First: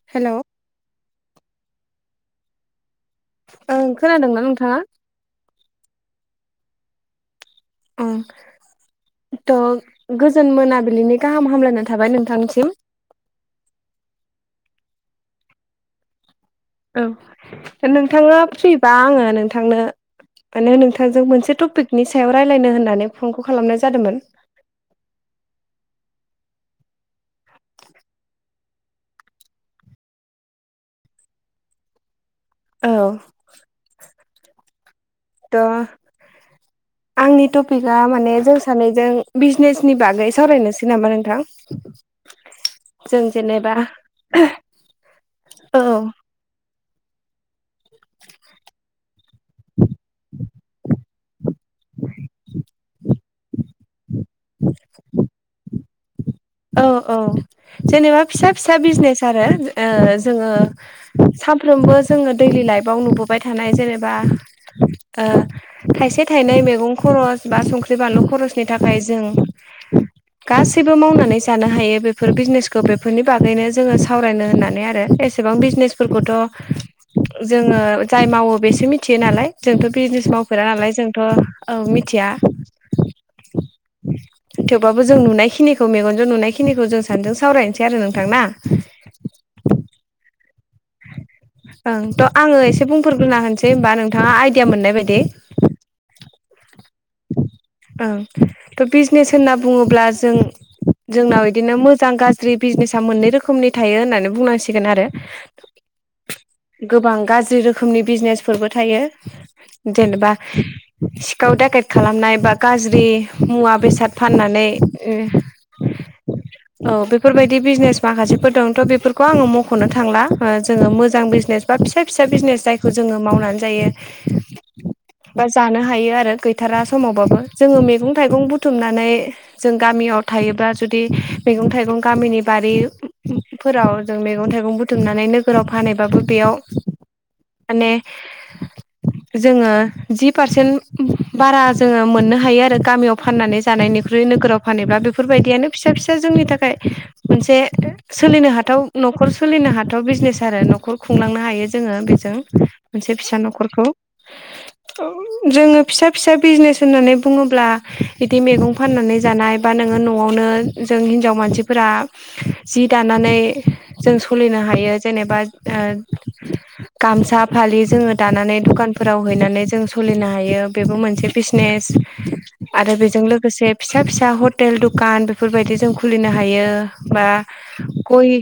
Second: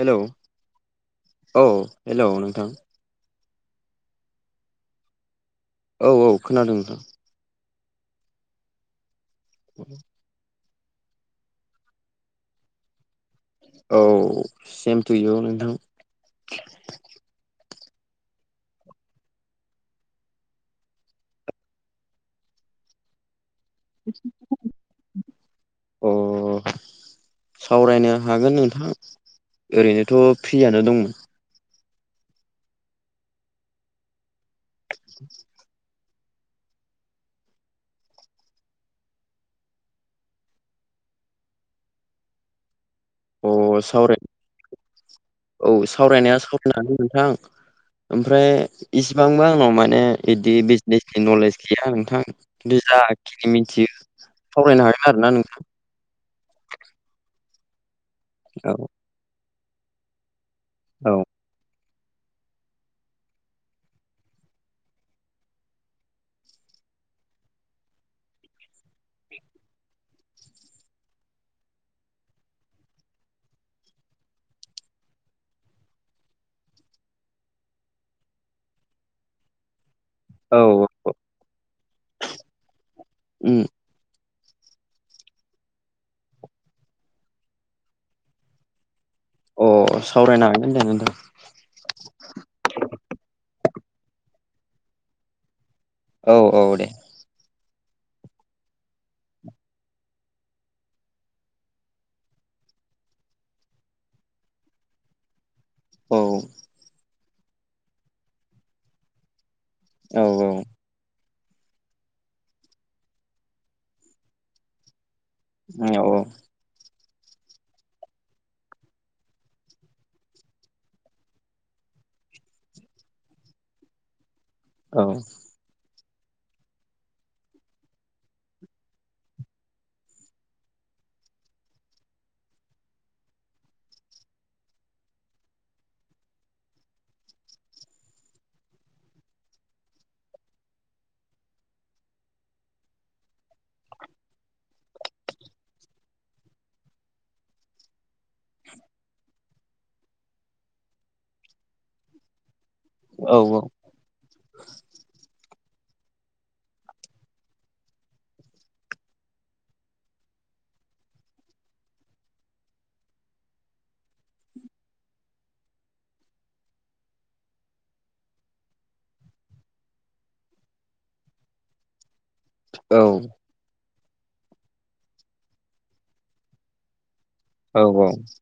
hello औ hello नोंथां ओं खोनादों ना नोंथाङा औ औ खोनादों नोंथां ओं थ' गोजोन मोनाबिलिनि गाहाम हामलायना थाबाय नोंथांसिम औ सेम थु इउ नोंथां औ दा नोंथांआ फ्रिबा आङो नोंथांनो आनो नोंथांजों मोनसे टपिकनि सायाव रायल्लायनो होननानै फनखौ खालाम अ सावरायनो हागोन नोंथां ओरैनोथ' फ्रियानो दंमोन औ [inaudible] दा आंनि टपिकआ माने जों सानैजों बिजनेसनि बागै सावरायनोसै नामा नोंथां जों जेनेबा अ सावराय औ होननानै नोंथां आं ओमफ्राय इसिबांबो आंनाव माने बिदि बिजनेसनि नलेज गैया नोंथां जा जाखिनि मिथियो सावरायनो हागोन आरोना नोंथां औ औ जेनेबा फिसा फिसा औ बिजनेस आरो जोङो औ सानफ्रोमबो जोङो दैलि लाइफआव नुबोबाय थानाय जेनेबा ओ थाइसे थाइनै मेगं खरस बा संख्रि बानलु खरसनि थाखाय जों गासिबो मावनानै जानो हायो बेफोर बिजनेसखौ बेफोरनि बागैनो जोङो सावरायनो होननानै आरो एसेबां बिजनेस फोरखौथ' जोङो जाय मावो बेसो मिथियो नालाय जोंथ' बिजने मावफेरा औ नालाय जोंथ' औ मिथिया उम थेवबो जों नुनायखिनिखौ मेगन ' नुनायखिनिखौ जों सानैजों सावरायनोसै आरो नोंथांना अ सावरायनो हागोन दे नोंथां ओं थ' आङो एसे बुंफोरग्रोना होनोसै होनबा नोंथाङा आइडिया मोननाय बायदि औ औ दे ओं थ' बिजनेस होनना बुङोब्ला जों जोंनाव बिदिनो मोजां गाज्रि बिजनेसा मोननै रोखोमनि थायो होननानै बुंनांसिगोन आरो [unintelligible] औ गोबां गाज्रि रोखोमनि बिजनेसफोरबो थायो औ जेनेबा सिखाव दागेद खालामनाय बा गाज्रि मुवा बेसाद फाननानै औ औ औ बेफोरबायदि बिजनेस माखासेफोर दंथ' बेफोरखौ आङो मख'नो थांला जोङो मोजां बिजनेस बा फिसा फिसा बिजनेस जायखौ जोङो मावनानै जायो औ बा जानो हायो आरो गैथारा समावबाबो जोङो मैगं थाइगं बुथुमनानै जों गामियाव थायोब्ला जुदि मैगं थाइगं गामिनि बारि फोराव जों मैगं थाइगं बुथुमनानै नोगोराव फानबाबो बेयाव माने जोङो जि पारसेन्ट बारा जोङो मोननो हायो थायो आरो गामियाव फाननानै जानायनिख्रुइ नोगोराव फानब्ला बेफोरबायदियानो फिसा फिसा जोंनि थाखाय मोनसे सोलिनो हाथाव न'खर सोलिनो हाथाव बिजनेस आरो न'खर खुंलांनो हायो जोङो बेजों मोनसे फिसा औ न'खरखौ जोङो फिसा फिसा बिजनेस होननानै बुङोब्ला बिदि मैगं फाननानै जानाय बा नोङो न'आवनो जों हिनजाव मानसिफोरा जि दानानै जों सलिनो हायो जेनेबा गामसा फालि जोङो दानानै दखानफोराव हैनानै जों सोलिनो हायो बेबो मोनसे बिजनेस आरो औ बेजों लोगोसे फिसा फिसा हटेल दखान बेफोरबायदि जों खुलिनो हायो बा औ औ गय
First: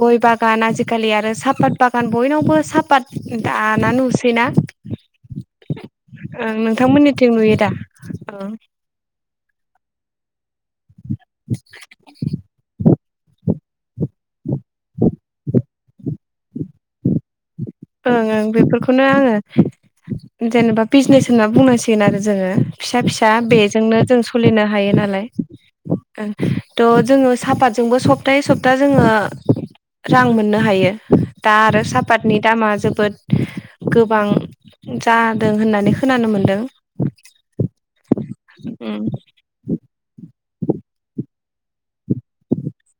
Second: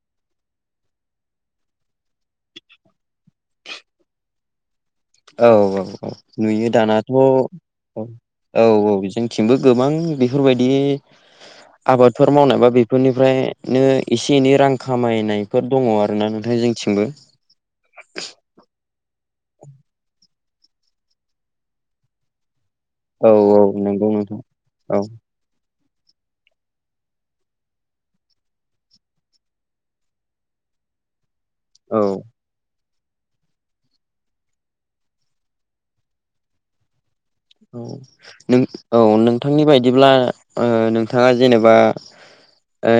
गय बागान आजिखालि आरो साहापत बागान बयनावबो सापात दाना नुसैना औ औ औ ओं नुयो दानाथ' नोंथांमोननिथिं नुयो दा ओं औ औ जोंथिंबो गोबां बेफोरबायदि [inaudible] आबादफोर मावनायबा बेफोरनिफ्रायनो एसे एनै रां खामायनायफोर दङ आरोना नोंथां जोंथिंबो ओं ओं बेफोरखौनो आङो जेनेबा बिजनेस होनना बुंनांसिगोन आरो जोङो फिसा औ फिसा औ बेजोंनो नंगौ जों नोंथां सोलिनो हायो औ नालाय थ' जोङो सापातजोंबो सप्तायै सप्ता जोङो रां मोननो हायो दा आरो औ सापातनि दामा जोबोद गोबां जादों होननानै खोनानो मोन्दों औ न उम औ नोंथांनि बायदिब्ला नोंथाङा जेनेबा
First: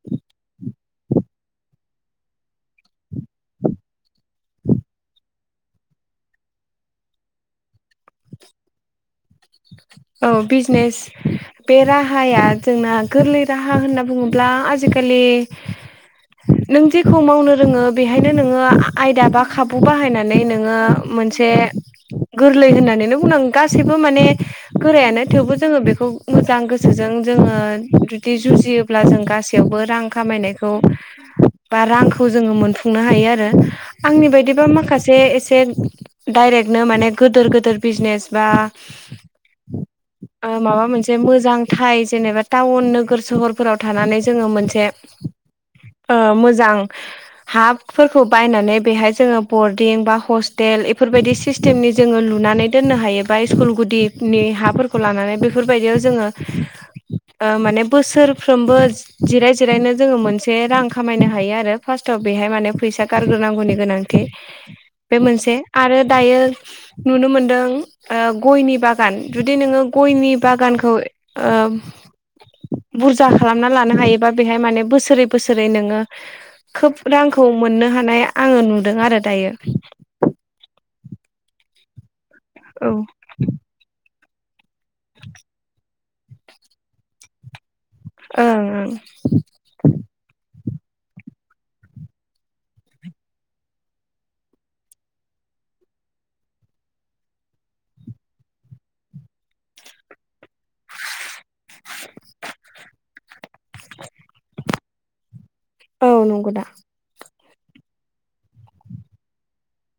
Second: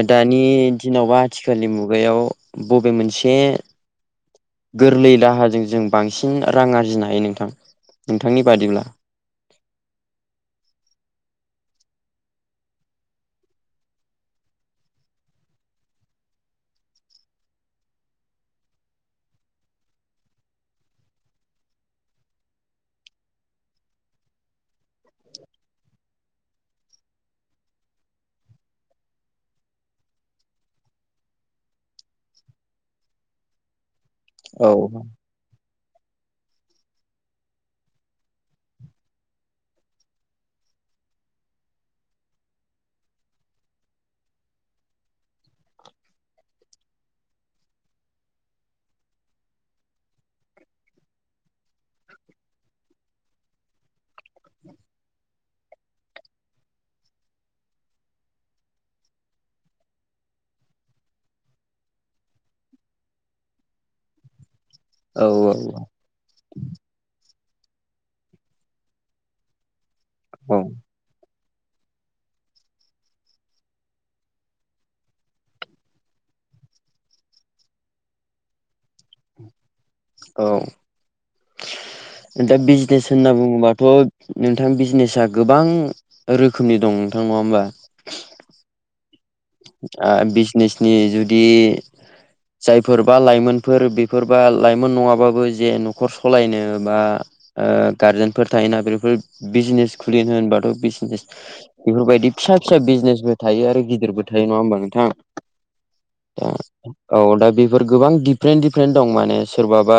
दानि दिनावबा आथिखालनि मुगायाव बबे मोनसे गोरलै राहाजों जों बांसिन रां आरजिनो हायो नोंथां नोंथांनि बादिब्ला औ बिजजनेस बे राहाया जोंना गोरलै राहा होनना बुङोब्ला आजिखालि नों जेखौ मावनो रोङो बेहायनो नोङो आयदा बा खाबु बाहायनानै नोङो मोनसे गोरलै होननानै बुंनांग गासैबो माने गोरायानो थेवबो जोङो बेखौ मोजां गोसोजों जोङो जुदि जुजियो अब्ला जों गासैयावबो रां खामायनायखौ बा रांखौ जोङो मोनफुंनो हायो आरो आंनि बायदि बिदिबा औ माखासे एसे डाइरेक्टनो माने गिदोर गिदिर बिजनेस बा माबा मोनसे मोजांथ जेनेबा टाउन नोगोर सहरफोराव थानानै जोङो मोनसे मोजां हाफोरखौ बायनानै बेहाय जोङो बरडिं बा हस्टेल बेफोरबायदि सिस्ेम सिस्टेमनि जोङो लुनानै दोननो हायो बा स्कुल गुदिनि हाफोरखौ लानानै बेफोरबायदियाव जोङो माने बोसोरफ्रोमबो जिराय जिरायनो जोङो मोनसे रां खामायनो हायो आरो फार्स्टआव बेहाय माने फैसा गारग्रोनांगौनि गोनांथि [inaudible] बे औ मोनसे आरो दायो नुनो मोनदों गयनि बागान जुदि नोङो गयनि औ बागानखौ बुरजा खालामना लानो हायोबा बेहाय माने बोसोरै बोसोरै नोङो खोब रांखौ मोननो हानाय आङो नुदों आरो दायो औ दा औ बिजनेस होनना बुङोबा थ' नोंथां बिजनेसा गोबां रोखोमनि दं नोंथां नङा होमबा ओ ओ बिजनेसनि जुदि जायफोरबा लाइमोनफोर बेफोरबा लाइमोन नङाबाबो जे न'खर सालायनो बा गारजेनफोर थायोना बेफोर बिजनेस खुलिनो होनबाथ' बिजनेस बेफोरबायदि फिसा फिसा बिजनेसबो थायो आरो गिदिरबो थायो नङा होमबा नोंथाङा औ नंगौ दा औ दा बेफोर गोबां दिडपारेन्ट दिडफारेन्ट दं माने सोरबाबा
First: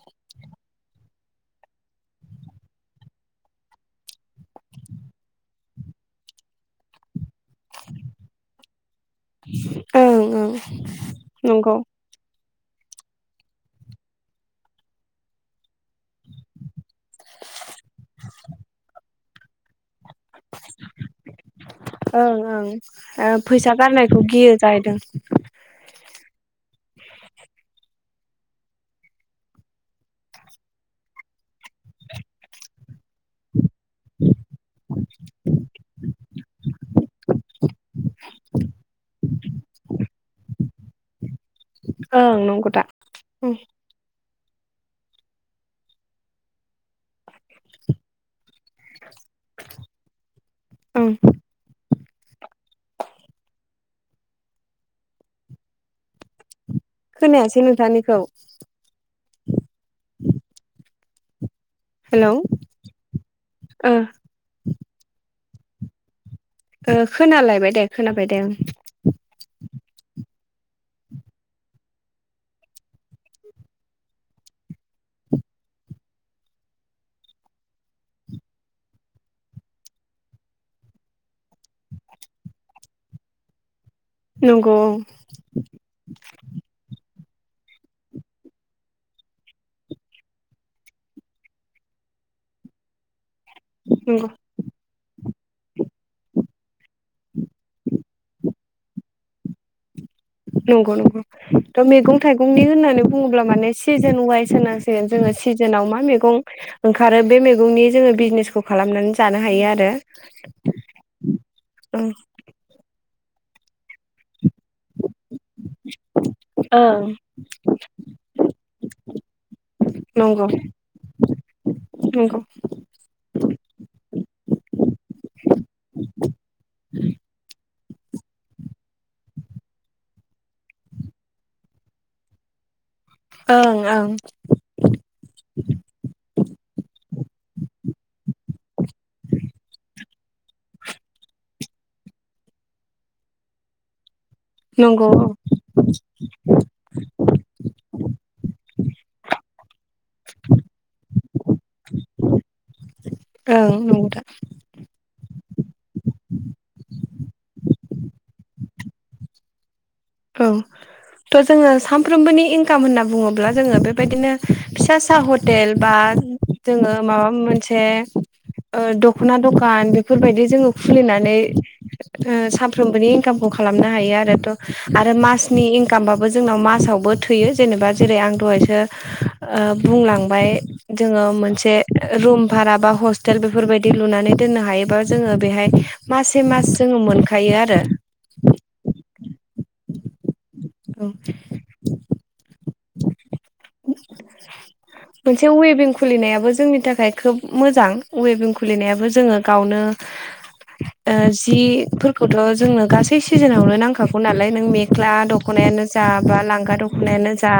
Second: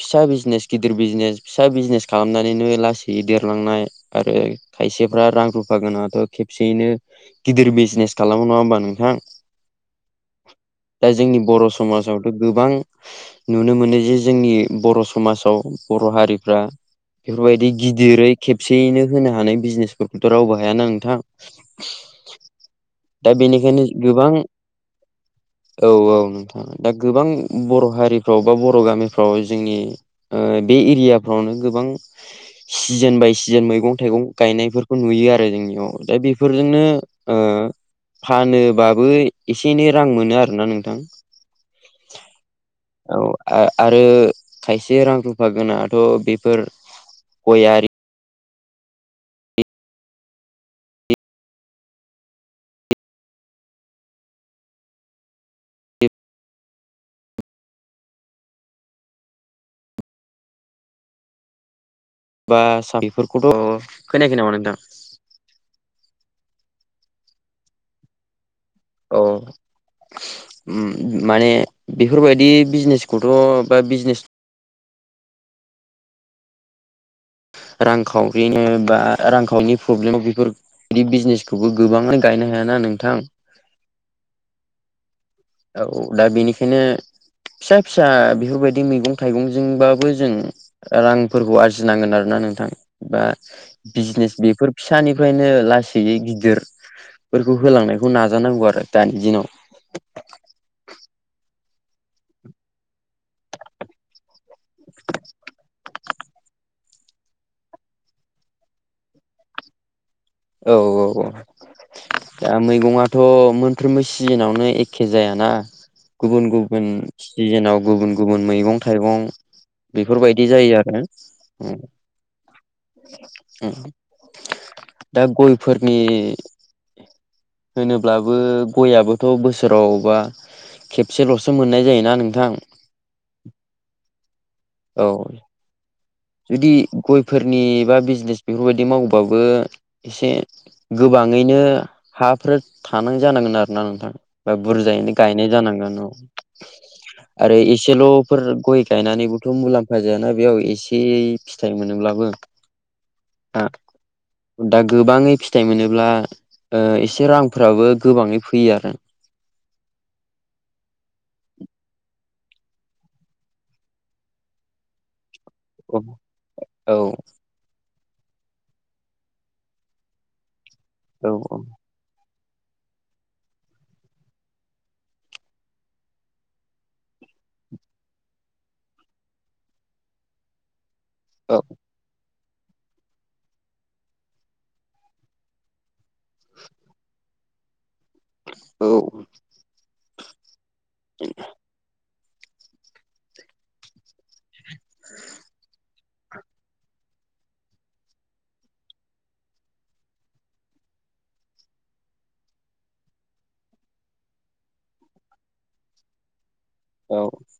फिसा बिजनेस गिदिर बिजनेस फिसा बिजनेस खालामनानैनो लासै देरलांनाय आरो खायसेफ्रा रां रुफा गोनाङाथ' खेबसेयैनो गिदिर बिजनेस खालामो नङा होमबा नोंथां ओं ओं दा जोंनि बर' नंगौ समाजाव गोबां नुनो मोनो जे जोंनि बर' समाजाव बर' हारिफ्रा बेफोरबायदि गिदिरै खेबसेयैनो होनो हानाय बिजनेसफोरखौथ' रावबो हायाना नोंथां ओं दा ओं फैसा बेनिखायनो गारनायखौ गोबां गियो जाहैदों औ औ नोंथां दा गोबां बर' हारिफ्राव बा बर' गामिफ्राव जोंनि बे एरियाफ्रावनो गोबां सिजोन बाय सिजोन मैगं मं थाइगं गायनायफोरखौ नुयो आरो जोंनियाव दा बेफोरजोंनो फानोबाबो एसे एनै रां मोनो आरोना नोंथां ओं नंगौ दा ओं औ आरो खायसे रां रुफा गोनाथ' बेफोर गयारि ओं द खोनायासै नोंथांनिखौ हेलौ बा स बेफोरखौथ' ओ खोनायाखै नामा नोंथां खोनालायबाय दे खोनाबाय दे औ माने बेफोरबायदि बिजनेसखौथ' बा बिजनेस रांखावरिनो बा रांखावरिनि प्रब्लेमाव बेफोर बिदि बिजनेसखौबो गोबाङानो गायनो हायाना नोंथां नंगौ औ औ दा बेनिखायनो फिसा फिसा बेफोरबायदि मैगं थाइगंजोंबाबो जों रांफोरखौ आरजिनांगोन आरोना नोंथां बा नंगौ बिजनेस बेफोर फिसानिफ्रायनो लासैयै गिदिर फोरखौ होलांनायखौ नाजानांगौ आरो दानि दिनाव नंगौ नंगौ थ' मैगं थाइगंनि होननानै बुङोब्ला माने सिजोन वाइस होनांसिगोन जोङो सिजोनाव मा मैगं ओंखारो बे मैगंनि जोङो बिजनेसखौ खालामनानै जानो हायो आरो औ औ औ दा मैगङाथ' मोनफ्रोमबो सिजोनावनो एखे जायाना गुबुन गुबुन ओं सिजोनाव गुबुन गुबुन मैगं थाइगं बेफोरबायदि नंगौ जायो आरो नंगौ दा गयफोरनि होनोब्लाबो गययाबोथ' बोसोरावबा खेबसेल'सो मोननाय जायोना नोंथां ओं ओं औ जुदि गयफोरनि बा बिजनेस बेफोरबायदि मावबाबो एसे गोबाङैनो हाफोर थानांग जानांगोन आरोना नोंथां बा नंगौ बुरजायैनो औ गायनाय जानांगोन औ आरो एसेल'फोर गय गायनानैबोथ' मुलाम्फा जायाना बेयाव एसे ए फिथाइ मोनोब्लाबो ओं नंगौदा दा गोबाङै फिथाइ मोनोब्ला एसे रांफ्राबो गोबाङै फैयो आरो औ थ' जोङो सानफ्रोमबोनि इनकाम होनना बुङोब्ला जोङो बेबायदिनो फिसा सा हर हटेल बा औ जोङो औ माबा मोनसे दख'ना दखान बेफोरबायदि जोङो औ खुलिनानै सानफ्रोमबोनि इनकामखौ खालामनो हायो आरोथ' आरो मासनि इनकामाबो जोंनाव मासावबो थैयो जेनेबा जेरै आं दहायसो बुंलांबाय जोङो औ मोनसे रुम भारा बा हस्टेल बेफोरबायदि लुनानै दोननो हायोबा जोङो बेहाय मसे मास जोङो मोनखायो आरो औ औ मोनसे वबिं खुलिनायाबो जोंनि थाखाय खोब मोजां वेभिं खुलिनायाबो जोङो गावनो जिफोरखौथ' जोंनो गासै सिजोनावनो नांखागौ नालाय नों मेख्ला दख'ना दख'नायानो जा बा लांगा औ दख'नायानो जा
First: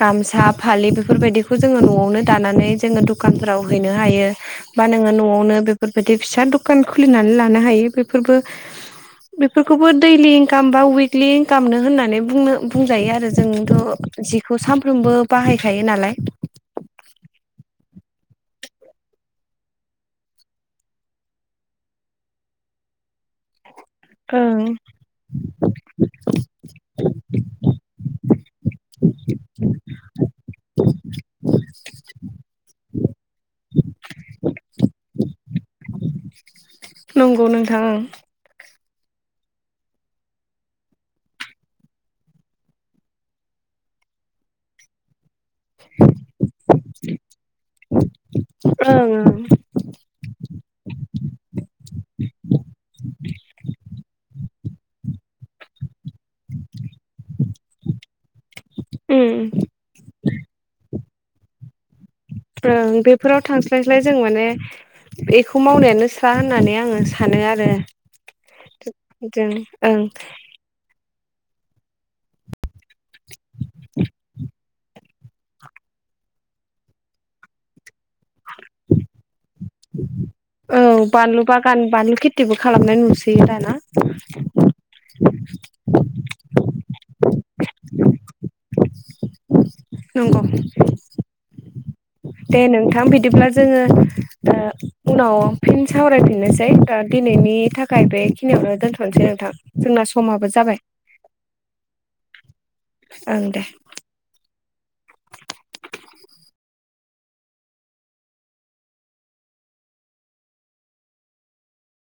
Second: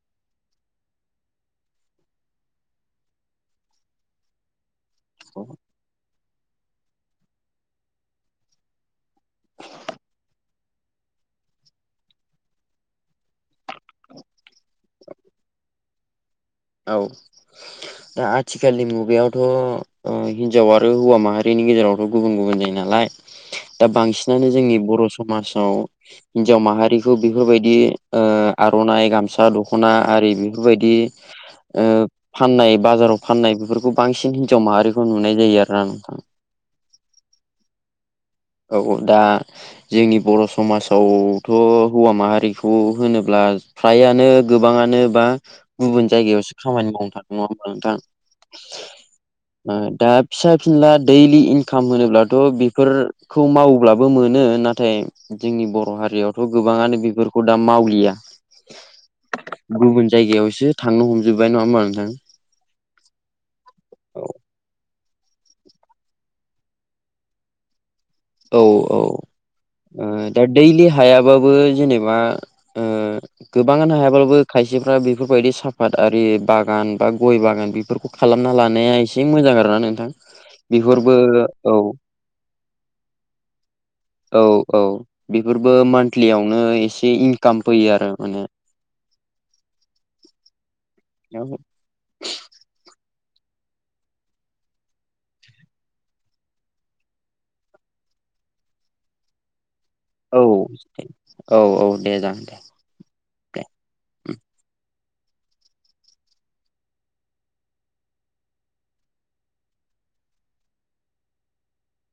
गामसा फालि बेफोरबायदि जनो द ज दखाव हैनो हायो बा नोंङो नआवनो बेफोरबायदि फिसा दखान खुलिनानै लानो हायो बेफोरबो बेफोरखौबो दैलि इनकाम बा उइकलि इनकामनो होननानै बुंनो बुंजायो आरो जोंथ' जिखौ सानफ्रोमबो बाहायखायो नालाय औ दा आथिखालनि मुगायावथ' हिनजाव आरो हौवा माहारिनि गेजेरावथ' गुबुन गुबुन जायो नालाय आ दा बांसिनानो जोंनि बर' समाजाव हिन्जाव माहारिखौ बेफोरबायदि आर'नाइ गामसा दख'ना आरि बेफोरबायदि फाननाय बाजाराव फाननाय बेफोरखौ बांसिन हिन्जाव माहारिखौ नुनाय जायो आरोना नोंथां नंगौ नोंथां औ दा जोंनि बर' समाजावथ' हौवा माहारिखौ होनोब्ला फ्रायानो गोबाङानो बा गुबुन जायगायावसो खामानि मावनो थां नङा होमा नोंथां ओं दा फिसा फिनला दैलि इनकाम होनोब्लाथ' बेफोर खौ मावोब्लाबो मोनो नाथाय जोंनि बर' हारियाव गोबाङानो बेफोरखौ दा मावलिया ओं गुबुन जायगायावसो थांनो हमजोब्बाय नङा होमबा नोंथां ओं बेफोराव थांस्लायस्लाय जों माने बेखौ मावनायानो स्रा होननानै आङो सानो आरो औ औ जों ओं दा दैलि हायाबाबो जेनेबा गोबाङानो हायाबाबो खायसेफ्रा बेफोरबायदि साफाद आरि बागान बा गय बागान बेफोरखौ खालामना लानाया एसे एसे मोजां आरो ना नोंथां औ बेफोरबो बानलु औ बागान बानलु खेथिबो खालामनाय नुसैयो आर ना औ औ बेफोरबो मान्थलियावनो एसे इनकाम फैयो आरो माने नंगौ औ दे नोंथां बिदिब्ला जोङो उनाव फिन सावरायफिननोसै दा दिनैनि थाखाय बेखिनियावनो दोनथ'नोसै नोंथां जोंना औ समाबो जाबाय औ औ दे जागोन दे ओं दे उ